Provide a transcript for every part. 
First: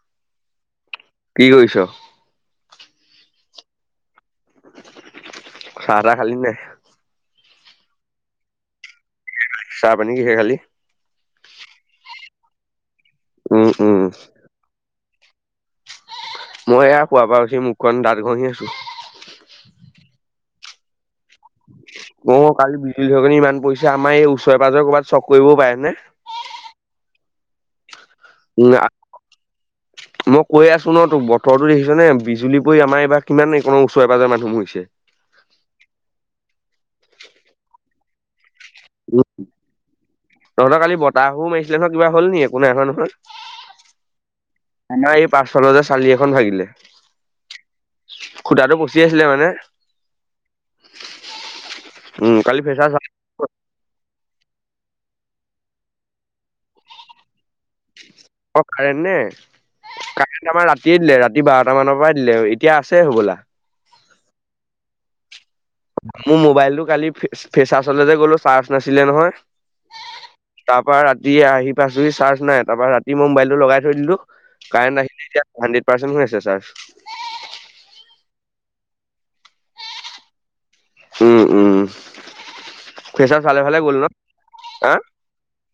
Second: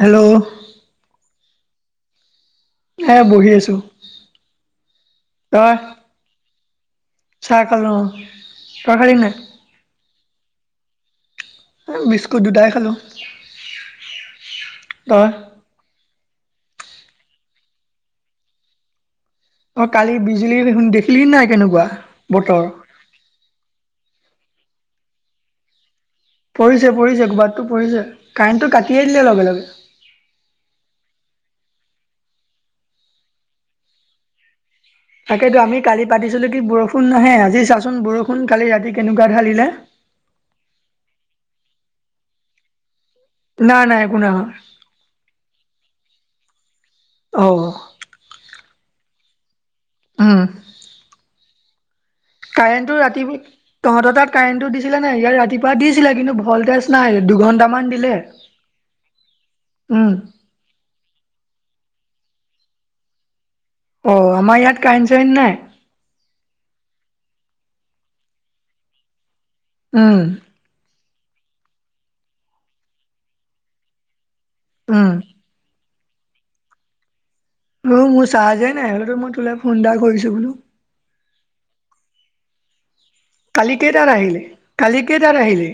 Hello কি কৰিছোঁ এ বহি আছোঁ চা টা খালি নাই চাহ খালো তই খালি নাই চাহ পানী কিহেই খালি বিস্কুট দুটাই খালোঁ উম উম ত মই এয়া পুৱা বাৰ উচি মুখখন দাঁত ঘহি আছোঁ অ কালি বিজুলী দেখোন দেখি অ কালি বিজুলী সৰি ইমান পইচা আমাৰ এই ওচৰে পৰিছে ওচৰে পাজৰে ক'ৰবাত চট কৰিবও পাৰে নে পৰিছে পৰিছে কৰবাততো পৰি়ছে উ মই কৈ আছো ন তোৰ পৰতো দেখিছে নে বিজুলী পৰি আমাৰ এইবাৰ কিমান এই কো ওচৰে পাজৰ মানুহ হৈছে তাকেতো আমি কালি পাতিছিলো কি বৰষুণ নাহে আজি চাচোন বৰষুণ কালি ৰাতি কেনেকুৱা ঢালিলে তাহো মিছিলে নহয়িবা হল নিক একো নাই নয় নহয় নাই নাই একো নাই হোৱা এই পাচফালজ চালি এখন ভাগিলে অহ তটো কুচি আছিলে মানে উম কালি ফ্ৰেছাৰ্ছ কাৰেণ্টটো ৰাতি তহঁতৰ তাত কাৰেণ্টটো দিছিলে নাই ইয়াত ৰাতিপুৱা দিছিলে কিন্তু ভল্টেজ নাই দুঘণ্টামান দিলে অ কাৰেণ্ট নে উম কাৰেণ্ট আমাৰ ৰাতিয়ে দিলে ৰাতি ৰাতি বাৰটা মানৰ পৰা দিলে এতিয়া আছে হ'বলা অ আমাৰ ইয়াত কাৰেণ্ট চাৰেণ্ট নাই মোৰ মোবাইলতটো কালি ফেচাৰলে যে গ'লো চাৰ্জ নাছিলে নহয় উম, তাৰ পৰা ৰাতিয় আহি পাইছোহি চাৰ্জ নাই তাৰ পৰাা ৰাতি মই মোবাইলটো লগাই থৈ দিলো কাৰেণ্ট উম। আহিলে এতিয়া হাড্ৰেড পাৰ্চেন্ট হৈ আছে চাৰ্জ অ মোৰ চাৰজেই নাই হলেতো মই তোলে ফোন এটা কৰিছো বোলো উম উম ফেচাৰ চালে কালি ফালে গ'ল কেইটাত ন আহিলি? হা কালি কেইটাত আহিলি?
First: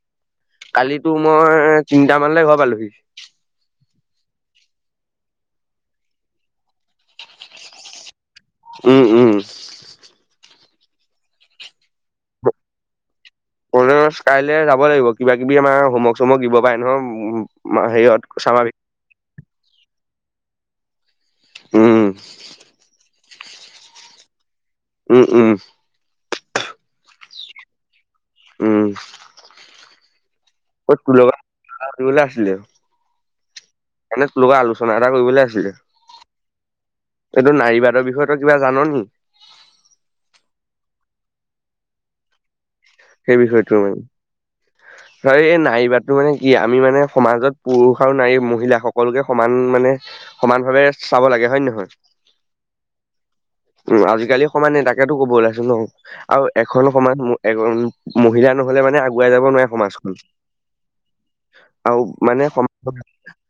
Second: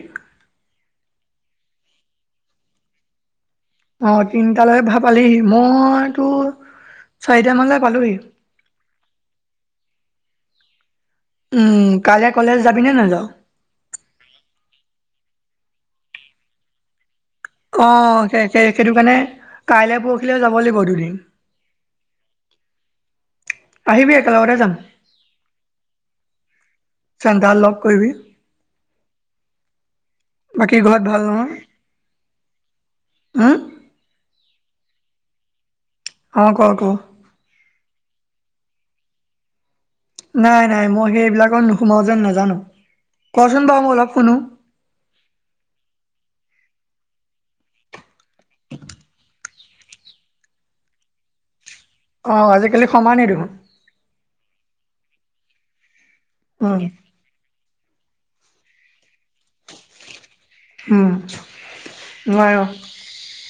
কালিতো মই তিনিটা মান লে ঘৰ পালোহি অ তিনটালৈকে ভাল পালিহি মইতো চাৰিটা মানলৈ পালোহি উম উম উম কাইলৈ কলেজ যাবি নে নাযাওঁ ক কাইলৈ যাব লাগিব কিবা কিবি আমাৰ হোমৰ্ক চোমৰ্ক দিব পাৰে নহ অ সেই সেইটো কাৰণে কাইলে পৰখিলেও যাব লাগিব দুদিন উম আহিবি একেলগতে যাম উম উম চন্দা লক কৰিবি উম বাকী ঘৰত ভাল নহয়? তুলালে আছিলে উম, এনে তুলা আলোচ এটা কৰিবলৈ আছিলে অ কোৱা ক ৰ বিষয়েতো কিবা জাননি নাই নাই মই সেইবিলাকৰ নোসোমাও যেন নাজানো সেই কচোন বিষয়টো বাৰু মই মানে অলপ শুনো। হয় এই নাইবাৰটো মানে কি আমি মানে সমাজত পুৰুষ আৰু নাৰী মহিলা সকলোকে সমান মানে সমান ভাৱে চাব লাগে হয়ে নহয় অ আজিকালি সমানেই দেখোন উ আজিকালি সমানে তাকেতো ক'ব ওলাইছো ন আৰু উম এখন সমান এ মহিলা নহলে মানে উাই যাব নোৱাৰে সমাজখন উম আৰু মানে নোৱাৰে সমাজ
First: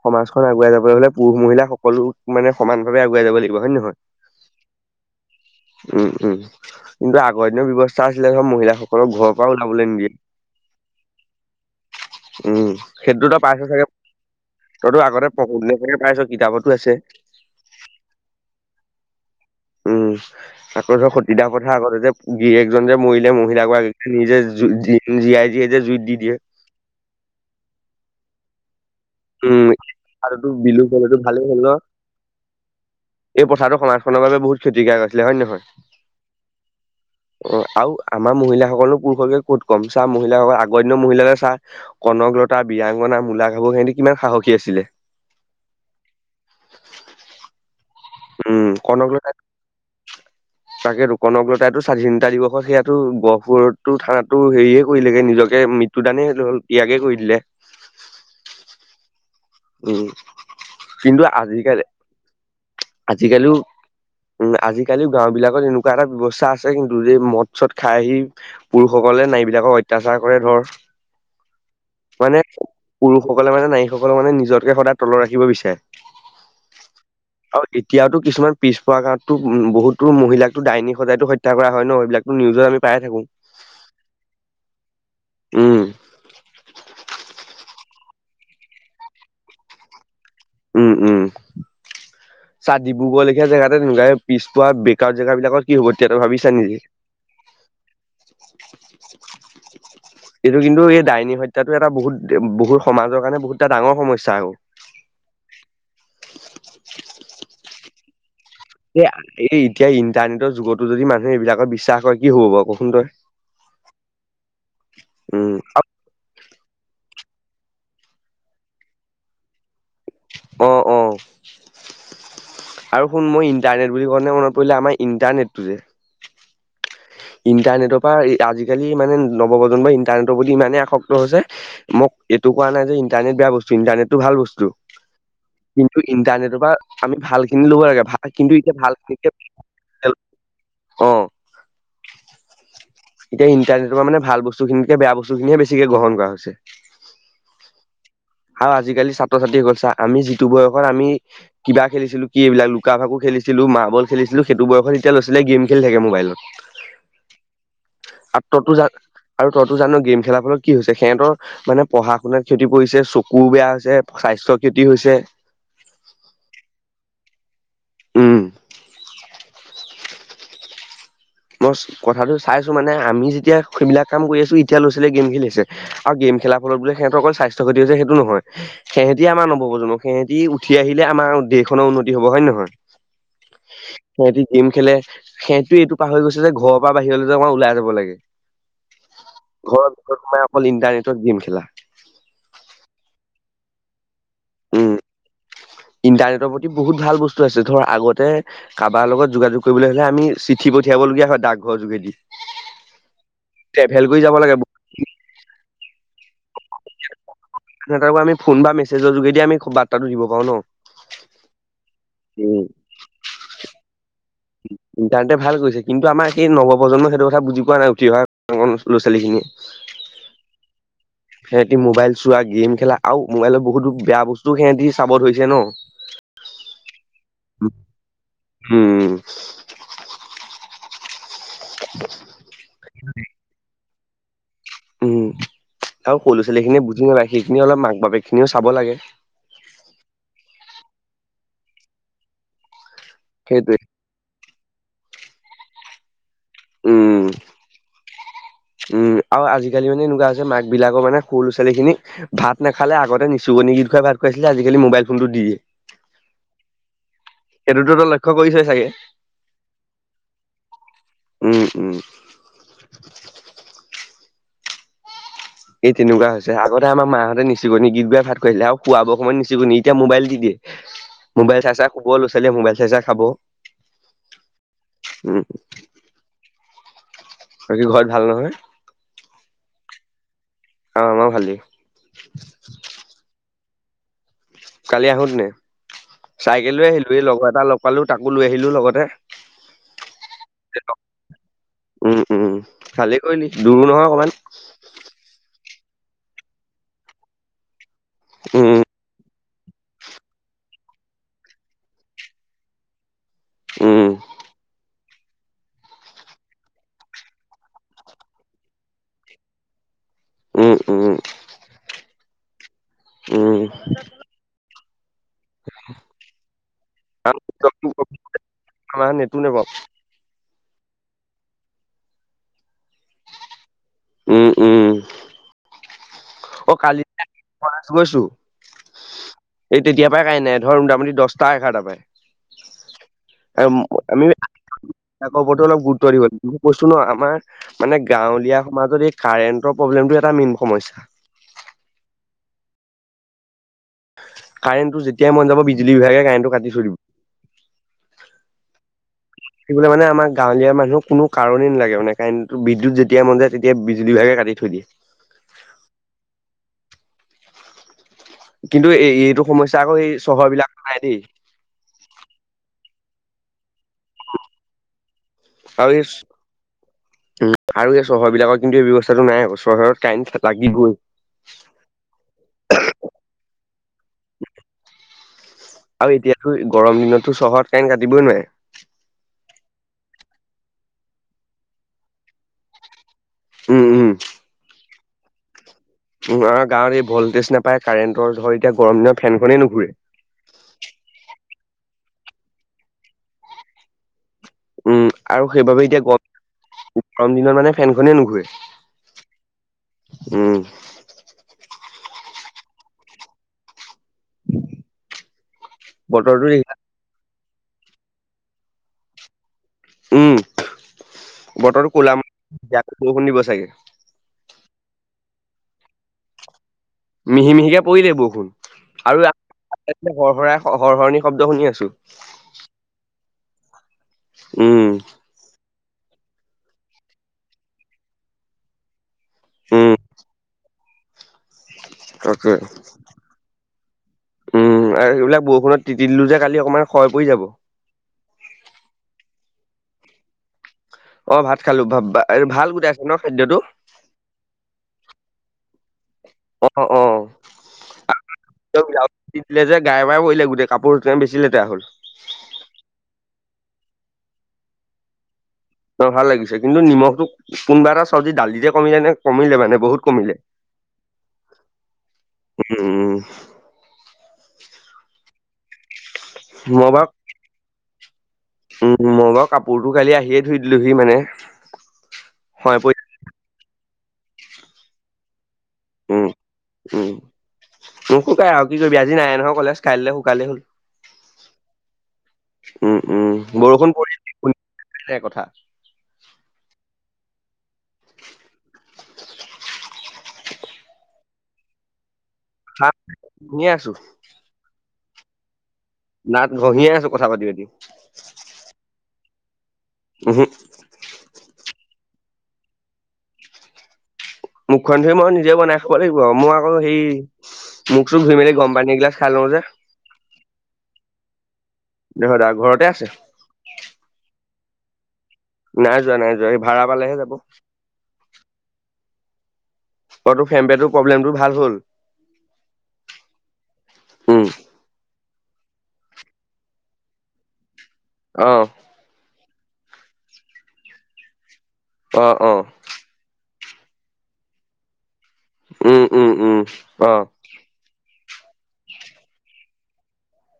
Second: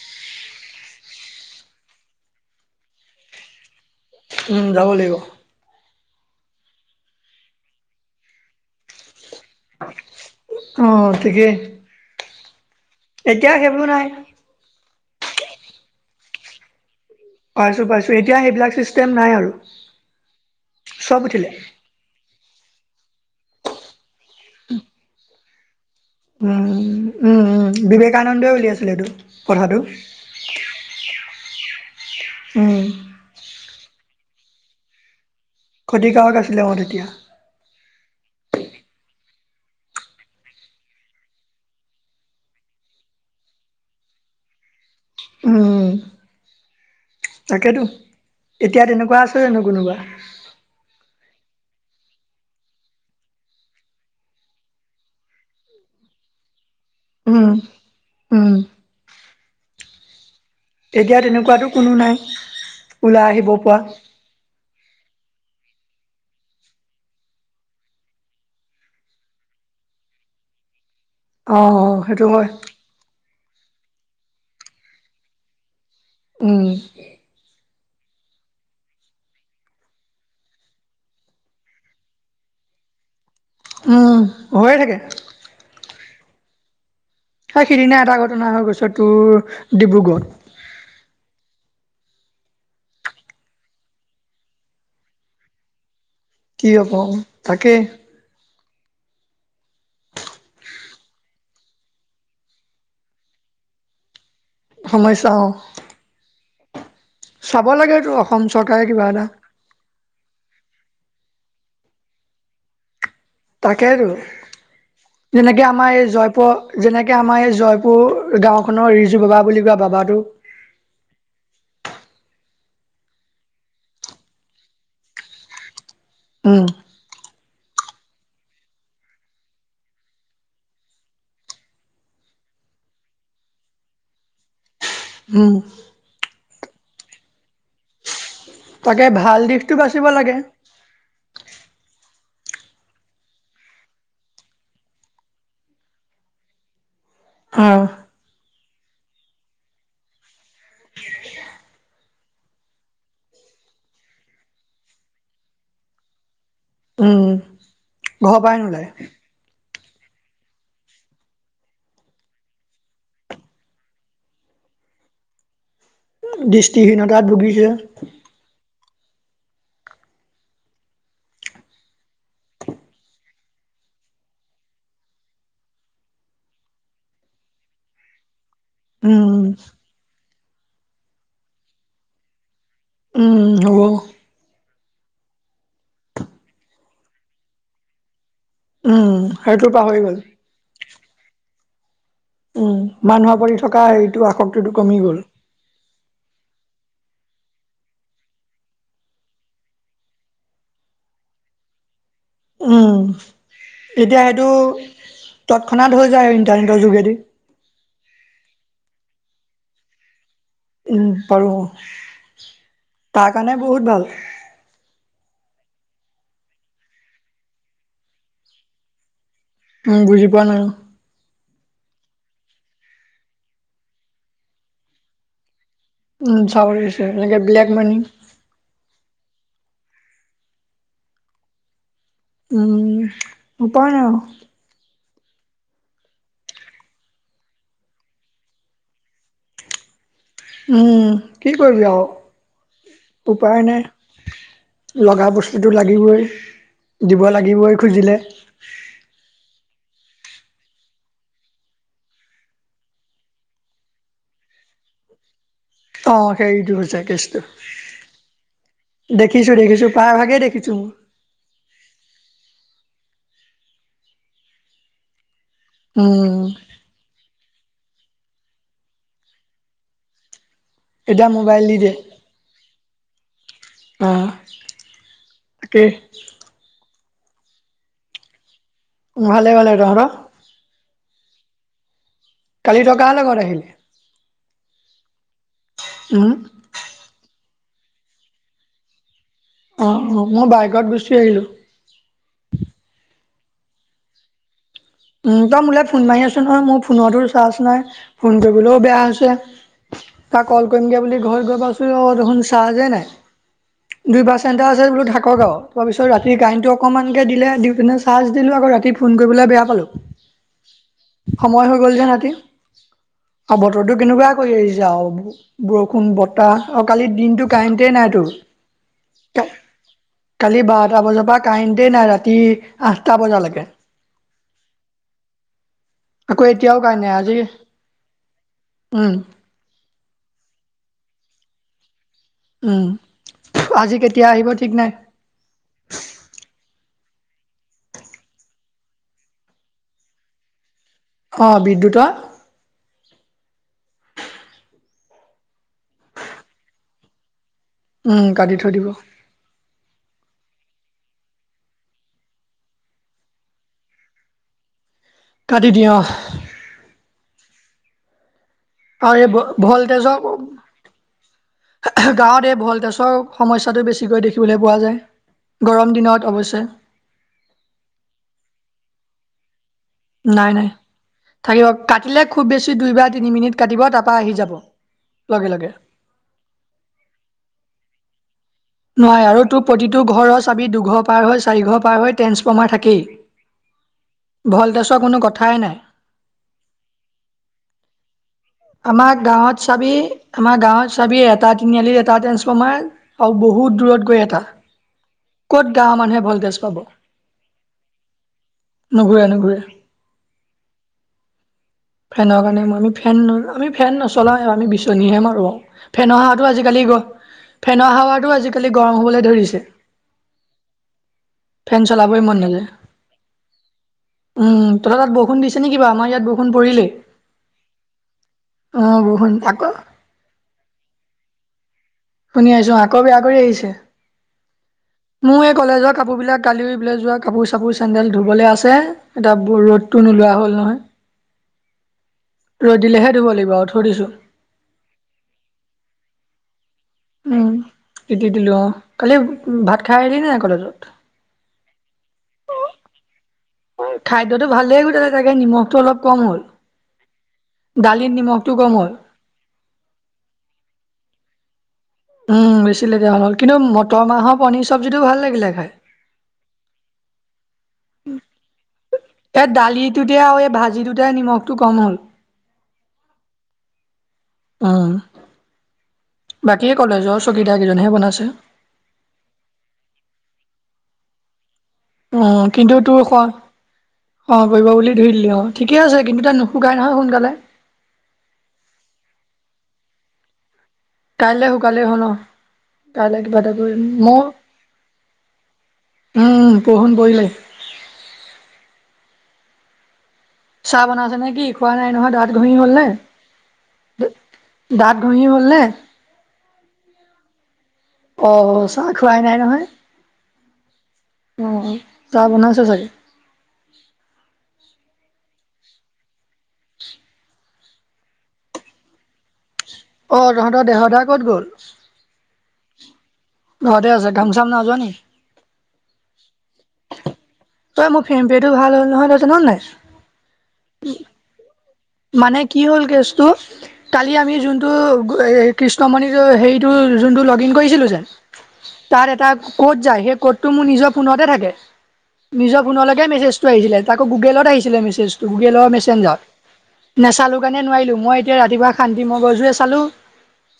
সমাজখন আগুৱাই যাবলৈ হলে পুৰুষ মহিলা সকলো মানে সমান ভাৱে আগুৱাই যাব লাগিব হয় নে নহয় উম যাব লাগিব উম উম কিন্তু আগৰ দিনৰ ব্যৱস্থা আছিলে ধৰক মহিলাসকলৰ ঘৰত অ ঠিকে উম সেইটোত পাইছ চাগে তইতো আগতে পঢ়োতে চাগে পাইছ কিতাপতো আছে পাইছো পাইছো এতিয়া সেইবিলাক চিষ্টেম নাই আৰু উম আকৌ চব সতী উঠিলে দাহ প্ৰথা আগতে যে গিৰিকজন যে মৰিলে মহিলাাগৰাকী নিজে জ জীয়াই জীয়াই যে জুই উম উম উম বিবেকানন্দই উলিয়াই উম আৰুটো বিলু হটো ভালেই হ'ল ন উম এই প্ৰথাটো সমাজখনৰ বাবে বহু কতিকাৰ আছিলে হয় নহয় ক্ষতিকাৰক আছিলে অ তেতিয়া অ আৰু আমাৰ মহিলাসকলো পুৰুষকে কুত কম চা মহিলাসকল আগৰ মহিলাকে চাহ কনককলতা ব্যাংগনা মূলা ঘাবু খেহ কিমান সাহসী আছিলে উম তাকেতো উম এতিয়া কনক তেনেকুৱা লত আছে জানো কোনোবা তাকেেতো কনক লতাইতো স্বাধীনতা দিৱসত সেয়াাতো গহপুৰতো থানাতো হেৰিয়ে কৰিলেগে নিজকে মৃত্যু দানে হ হ'ল ইয়াকে কৰিলে উম উম উম তেতিয়া কিন্তু তেনেকুৱাতো আজিকালি কোনো নাই ওলাই আহিব আজিকালিও পৰা উ আজিকালিও গাওঁ বিলাকত এনেকুৱা এটা ব্যৱস্থা আছে কিন্তু যে মদ চদ খাই আহি পুৰুষসকলে নাইবলাকক অত্যাচাৰ কৰে ধৰ অ অ সেইটো মানে হয় পুৰুষসকলে মানে নাৰীসকললে মানে নিজৰকে সদায় তলত ৰাখিব বিচাৰে উম এতিয়াতো কিছুমান পিছ পোৱা কাৰণতো উ বহুতো মহিলাকো দাইনী সজায়তো হত্যা কৰা হয় ন সবিলাকতো নিজ আমি পাই থাকো উম হৈয়ে থাকে উম সিদিনা এটা ঘটনা হৈ গৈছ তোৰ ডিব্ৰুগড় উম উম চাহ ডিব্ৰুগড লেখীয়া জেগাতে তেনেকুৱা পিছ পোৱা বে জেগা বিলাকত কি হব তেতিয়াত ভাবিছা কি নেকি হ'ব তাকেই এইটো কিন্তু এই ডাইনী হত্যাটো এটা বহুত বহুত সমাজৰ কাৰণে বহুত এটা ডাঙৰ সমস্যা আকৌ সমস্যা [inaudible] চাব লাগেটো এ এ এতিয়া ইণ্টাৰনেটৰ যুগতো যদি মানুহে এইবিলাকৰ বিশ্বাস কৰে কি হ'ব বাৰু কচোন তই তাকেইতো উম যেনেকে আমাৰ এই জয়পুৰ যেনেকৈ আমাৰ এই জয়পুৰ গাঁওখনৰ ৰিজু বাবা বুলি কোৱা বাবাটোক অ অ আৰু শুন মই ইন্টাৰনেট বুলি কওঁতে মনত পৰিলে আমাৰ ইণ্টাৰনেটটো যে উম ইণ্টাৰনেটৰ পৰা আজিকালি মানে নৱ প্ৰ্ৰজন্মৰ ইন্টাৰনেটৰ বুলি ইমানেই আসক্ত হৈছে মোক এইটো কোৱা নাই যে ইণ্টাৰনেট বেয়া বস্তু ইণ্টাৰনেটটো ভাল বস্তু উম কিন্তু ইন্টাৰনেটৰ পৰা আমি ভাল খিনি ল'ব লাগে ভাল কিন্তু এতিয়া ভাল তাকে দিশটো বাচিব লাগে অ এতিয়া ইণ্টাৰনেটৰ পৰা মানে ভাল বস্তুখিনে বেয়া বস্তু খিনিহে বেছিকে গ্ৰহণ কৰা হৈছে অহ আৰু আজিকালি ছাত্ৰ ছাত্ৰীসকল চা আমি যিটো বয়সত আমি কিবা খেলিছিলো কি এইবিলাক লুকা ভাকো খেলিছিলো খছিলো মাৰ্বল খেলিছিলো সেইটো বয়সত এতিয়া লৈছিলে গেম খেল থাকে মোবাইলত উম ঘৰৰ আৰু পৰাই ততো নোলায় যাক আৰু তত জানো গেম খেলাৰ ফলত কি হৈছে সিহতৰ মানে পঢ়া শুনাত ক্ষতি পৰিছে চ কোৰ বেয়া হৈছে স্বাস্থ্যৰ ক্ষতি হৈছে ডৃষ্টিহীনতাত ভূগীছে উম মই কথাটো চাইছো মানে আমি যেতিয়া সেইবিলাক কাম কৰি আছো এতিয়া ল'ৰা ছোৱালীয়ে গেম খেলিছে আৰু খেলা ফল বো সহঁত অকল স্বাস্থ্য্ষতি হৈছে সেইটো নহয় সেহতি উম আম নবো সেহ উঠি আহিলে আমাৰ দেশখনৰ উন্নতি হব হয় নে নহয় উম হ'ব সিহঁতে গেম খেলে সেই টো এইটো পাহৰি গৈছে যে ঘৰৰ পৰা বাহিৰলৈ যে অকমান ওলাই যাব লাগে উম সেইটো ঘৰৰ পাহৰি গ'ল ভিতৰত সোমাই অকল ইণ্টাৰনেটত গেম খেলা উম মানুহৰ পৰি থকা আসক্তিটো উম কমি গ'ল ইন্টাৰনেটৰ প্ৰতি বহুত ভাল বস্তু আছে ধৰ আগতে কাৰোবাৰ লগত যোগাযোগ কৰিবলৈ হলে আমি চিঠি পঠিয়াবলগীয়া হয় ডাকঘৰ যোগেদি উম্ ট্ৰেভেল এতিয়া কৰি যাব সেইটো লাগে তৎক্ষণাত হৈ যায় আৰু ইণ্টাৰনেটৰ যোগেদি সিহতক আমি ফোন বা মেছেজৰ যোগেদি আমি বাৰ্তাটো দিব পাৰো ন। উম পাৰো উম, তাৰ কাৰণে বহুত ভাল তাতে ভাল কৰিছে কিন্তু আমাৰ এইেই নৱপ্ৰজন্মই সেইটো কথা বুজি পোৱা নাই উঠি অহা ল'ৰা ছোৱালীখিনিয়ে উম বুজি পোৱা নাই সেহেতি মোবাইল চোৱা গেম খেলা আও মোবাইলত বহুতো বেয়া বস্তু সেহেতি চাব ধৰিছে ন উম চাবৰিছে এনেকে বব্লেক মানি উম, উম উপায় না আ উম আৰু স'ৰু ছোৱালী খিনিয়ে বুজি নাপায় সেইখিনি অলপ মাক বাপেক খিনিও চাব লাগে। [unintelligible] উম কি কৰিবি আও উপায় সেইটোৱে নাই লগা বস্তুটো লাগিবই উম দিব লাগিবই খুজিলে আজিকালিমানে এনেকুৱা হৈছে মাক বিলাকৰ মানে সৰু লৰা ছোৱালীখিনি ভাত নেখালে আগতে নিচুনি গীত গুৱাই ভাত খুৱাইছিলে আজিকালি মোবাইল ফোনটো দি দিয়ে। অ হেৰিতটো হৈছে কৃচ সেইটোতো তই লক্ষ্য কৰিছই চাগে? দেখিছো দেখিছো প্ৰায় ভাগে দেখিছো মোৰ উম উম এই তেনেকুৱা উম হৈছে আগতে আমাৰ মাহঁতে নিশ্চয় নিচুকণি গীত গাই ভাত খুৱাইছিলে আৰু খুৱাবৰ সময় নিচুকণি এতিয়া মোাইল দি দিয়ে মোবাইল চাইচা খুব ল'ৰা ছোৱালীয়ে মোবাইল চাইচা খাব। আহ উম তাকে বাকী ঘৰত ভাল নহয় ভালে ভালে তহঁতৰ? অ আমাৰো ভালেই কালি তই কাৰ লগত আহিলি কালি আহোতনে উম চাইকেল লৈ আহিলো এই লগৰ এটা লগ পালো তাকো লৈ আহিলো লগতে অ অ মই বাইকত গুচি আহিলো। উম উম ভালেই দূৰো নহয় অকণমান উ তই মোলৈাই ফোন মাৰি আছ নহয় মোৰ ফোনতো চাৰ্জ নাই ফোন উম, কৰিবলৈও বেয়া হৈছে তা কল কৰিমগে বুলি ঘৰত গৈ পাচোগে আও দেখোন চাজ এ নাই উম, দুই পাচেন্তে আছে বোলো থাকক আও তাৰপিছত ৰাতিৰ কাৰেণ্ট টো অকনমান কে দিলে দি পিনে চাৰ্জ দিলো ৰাতি ফোন কৰিবলৈ বেয়া পালো, উম, উম, সময় হৈ গ'ল যে ৰাতি অ উম। বতৰটো কেনেকুৱা কৰি আহিছে আও বৰষুণ, বতাহ আৰু কালি দিনটো কাৰেণ্টে নাই আটো আমাহ নেটো নে বাওঁ কালি বাৰটা বজাৰ পৰা কাৰেণ্ট এ নাই ৰাতি আঠটা বজালৈকে উম উম আকৌ অ এতিয়াও কালি কাৰেণ্ট নাই, আজি গৈছো উম, এই তেতিয়া তাই কাৰেণ্ট নাই ধৰ মোটামুটি দচটা এঘাৰটা পাই উম। আজি আমি কেতিয়া আহিব ঠিক নাই ওপৰতো অলপ গুৰুত্ব দিব লাগ কৈছো ন আমাৰ মানে গাঁৱলীয়া সমাজত এই কাৰেণ্টৰ প্ৰব্লেমটো এটা মেইন সমস্যা অ বিদ্যুৎ ৰ কাৰেণ্টটো যেতিয়াই মন যাব বিজুলী বিভাগে কাৰেণ্টটো কাটি থৈ দিব উম কাটি থৈ দিব। সেইবুলি মানে আমাৰ গাঁৱলীয়া মানুহৰ কোনো কাৰণেই নালাগে মানে কাৰণ বিদ্যুত যেতিয়া মন যায় তেতিয়া বিজুলী বিভাগে কাটি থৈ দিয়ে কাটি দওঁ কিন্তু আৰু এই এইটো সমস্যা ভল আকৌ এই তেজক চহৰ বিলাকত নাই দেই। গাঁৱত এই ভল তেজ চৰ সমস্যাটো বেছিকৈ দেখিবলৈ পোৱা যায় গৰম আৰু এই দিনত অৱশ্যে উ আৰু এই চহৰ বিলাকৰ কিন্তু এই ব্ৱস্থাটো নাই কচোন কাইণ্ট নাই নাই লাগিবৈ থাকিব কাটিলে খুব বেছি দুই বা তিনি মিনিট কাটিব তাৰপা আহি যাব লগে লগে আৰু এতিয়াাতো গৰম দিনতো চহৰত কাৰেণ্ট কাটিবই নোৱাৰে নহয় আৰু তোৰ প্ৰতিটো ঘৰৰ চাবি দুঘৰ পাৰ হৈ চাৰি ঘৰ পাৰ হৈ ট্ৰেন্সফৰ্মাৰ থাকেই উম, উম, ভলটছৰ কোনো কথাই নাই উম আমাৰ গাঁৱত এই ভল্টেজ নাপায় কাৰেণ্টৰ ধৰ এতিয়া গৰম দিনৰত ফেনখনেই নুঘুৰে চাবিয এটা তিনিআলিত এটা ট্ৰেন্ঞ্চফৰ্মাৰ আৰু বহুত দূৰত গৈ এটা উম আৰু ক'ত সেইবাবে গাঁৱৰ এতিয়া মানুহে ভল্টেজ পাব গম গৰম দিনত মানে ফেনখনে নুঘূৰে নুঘূৰে নুঘৰেে উম ফেনৰ কাৰণে আমি ফেন ন আমি ফেন নচলাই আমি বিচনীহে মাৰো ফেনৰ বতৰটো হাৱাটো দেখিছা আজিকালি গ--ফেনৰ হাৱাতো আজিকালি গৰম হবলৈ ধৰিছে উম ফেন বতৰটো ক'লা চলাবই ম- মন নাযায় ইয়াতো বৰষুণ দিব চাগে উম ত তাত বৰষুণ দি চ নেকিবা আমাৰ ইাত বৰু পৰিলে মিহি মিহিকে পৰিলে বৰষুণ আৰুৰ বৰষুণ আকৌ শই হৰ শৰণি শব্দ শুনি আছো শুনি আহিছো আকৌ বিয়া কৰি আহিছে উম, মোৰ এই কলেজত কাপোৰ বিলাক কালি বিলাই যোৱা কাপোৰ চাপোৰ চেন্দেল ধুবলৈ আছে এটা উম, ৰ'দটো নোলোৱা হ'ল নহয় তাকে ৰ'দ দিলেহে ধুব লাগিব আৰু থৈ দিছো উম আৰু এইবিলাক বৰষুণত তিতি দিলো যে কালি অকমান ক্ষয় পৰি যাব। উম তিতি দিলো অ কালি ভাত খাই আহিলি নোই কলেজত অ ভাত খালো ভ ভাল গুজাই আছে ন খাদ্যটো খাদ্যতো ভালেই গুছে চাগে নিমখটো অলপ অ অ দালি দি দিলে যে গাই বাই পৰিলে গোটেই কাপোৰ বেছি লেতেৰা হ'ল উম বেছি লেগীয়া হ হ'ল কিন্তু মটৰ মাহৰ পনীৰ চব্জিটো ভাল লাগিলে খাই অ ভাল লাগিছে কিন্তু নিমখটোোক কোনোবা এটা চব্জি ডাল দি দ এই দালিটোতে আৰু এই ভাজিটোতে নিমখটো কম হ'ল উম উম উম বাকী মই বাৰু কলেজৰ চকীদাৰ কেইজননেহে বনাইছে উম মই বাৰু কাপোৰটো কালি আহিয়ে ধুই দিলোহি মানে অ কিন্তু হয় পৰি তোৰ খোৱা কৰিব বুলি ধৰি দিলি অ ঠিকে আছে কিন্তু উম তাত নুশুকাই নহয় উম সোনকালে মোকো কাই আৰু কি কৰিবি আজি নাই নহয় কলেজ কাইলৈ শুকালে হ'ল কাইলৈ শুকালে হ'ল উম কাইলৈ উম কিবা এটা কৰি বৰষুণ পৰি ম শুনিবি নাই কথা উম বৰষুণ পৰিলে চাহ বনাইছে নে কি খোৱা নাই নহয় দাঁত ঘঁহি হল নে কথা শুনিয়ে আছো দাঁত উহি হলে নাত ঘহি আছো কথা পাতি পাতি অ চাহ খোৱাই নাই নহয় উহু অ', চাহ বনাইে চাগে মুখখন ধুই মই নিজে বনাই খাব লাগিব মই আকৌ সেই মুখটোো ধুই মেলি গম পানী এইগিলাচ খাই লওঁ যে অ', তহঁতৰ দেহদা ক'ত গ'ল? হদা ঘৰতে আছে। ঘৰতেই আছে, কাম-চাম নাই যোৱা নেকি? নাই যোৱা নাই যোৱা, এই ভাৰা পালেহে যাব। তই মোৰ ফেমপেটো ভাল হ'ল নহয়, তই জান নে নাই? অ তোৰ ফেমপেটোৰ উম, প্ৰব্লেমটো ভাল হ'ল মানে কি হ'ল কেছ টো কালি আমি উম যোনটো কৃষ্ণমণি হেৰিটো যোনটো লগ ইন কৰিছিলোঁ যে, অ তাৰ এটা ক'ড যায় সেই ক'তটো মোৰ নিজৰ ফোনতে থাকে অ অ নিজৰ ফোনলৈকে মেছেজটো আহিছিলে, তাকো গুগেলত আহিছিলে মেছেজটো। গুগেলৰ উম মেছেঞ্জাৰত, উম উম অ নাচালো কাৰণে নোৱাৰিলো মই এতিয়া ৰাতিপুৱা শান্তি মগজুৰে চালোঁ,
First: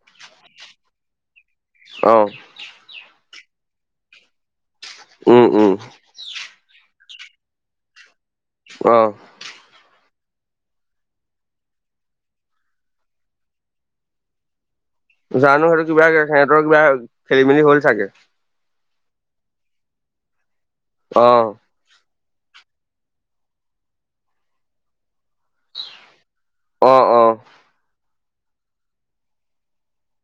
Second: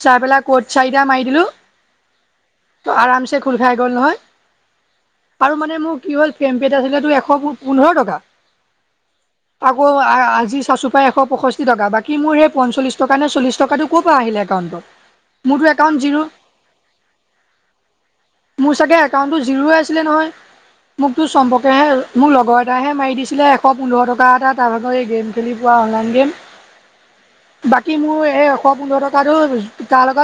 চাই পেলাই ক'ৰ্ট চাৰিটা মাৰি দিলোঁ। অহ। খোল খাই গ'ল নহয় উম আৰু উম মানে মোৰ কি হ'ল। ফেমপেত আছিলো এশ পোন্ধৰ টকা অ আকৌ আজি চাচু পাই এশ পয়ষষ্ঠি টকা, বাকী মোৰ সেই পঞ্চলিছ টকা নে চল্লিছ টকাটো ক'ৰ পৰা আহিলে একাউণ্টত। জানো মোৰতো সেইটো একাউণ্ট কিবা জিৰ' সিহঁতৰ কিবা খেলি মেলি হ'ল চাগে। মোৰ চাগে একাউণ্টটো জিৰো আছিলে নহয়, মোকতো অ চম্পকেহে মোৰ লগৰ এটাহে মাৰি দিছিলে এশ পোন্ধৰ টকা এটা, তাৰ ভাগৰ এই গেম খেলি পোৱা অনলাইন গেম। অ অ বাকী মোৰ এই এশ পোন্ধৰ টকাতো তাৰ লগত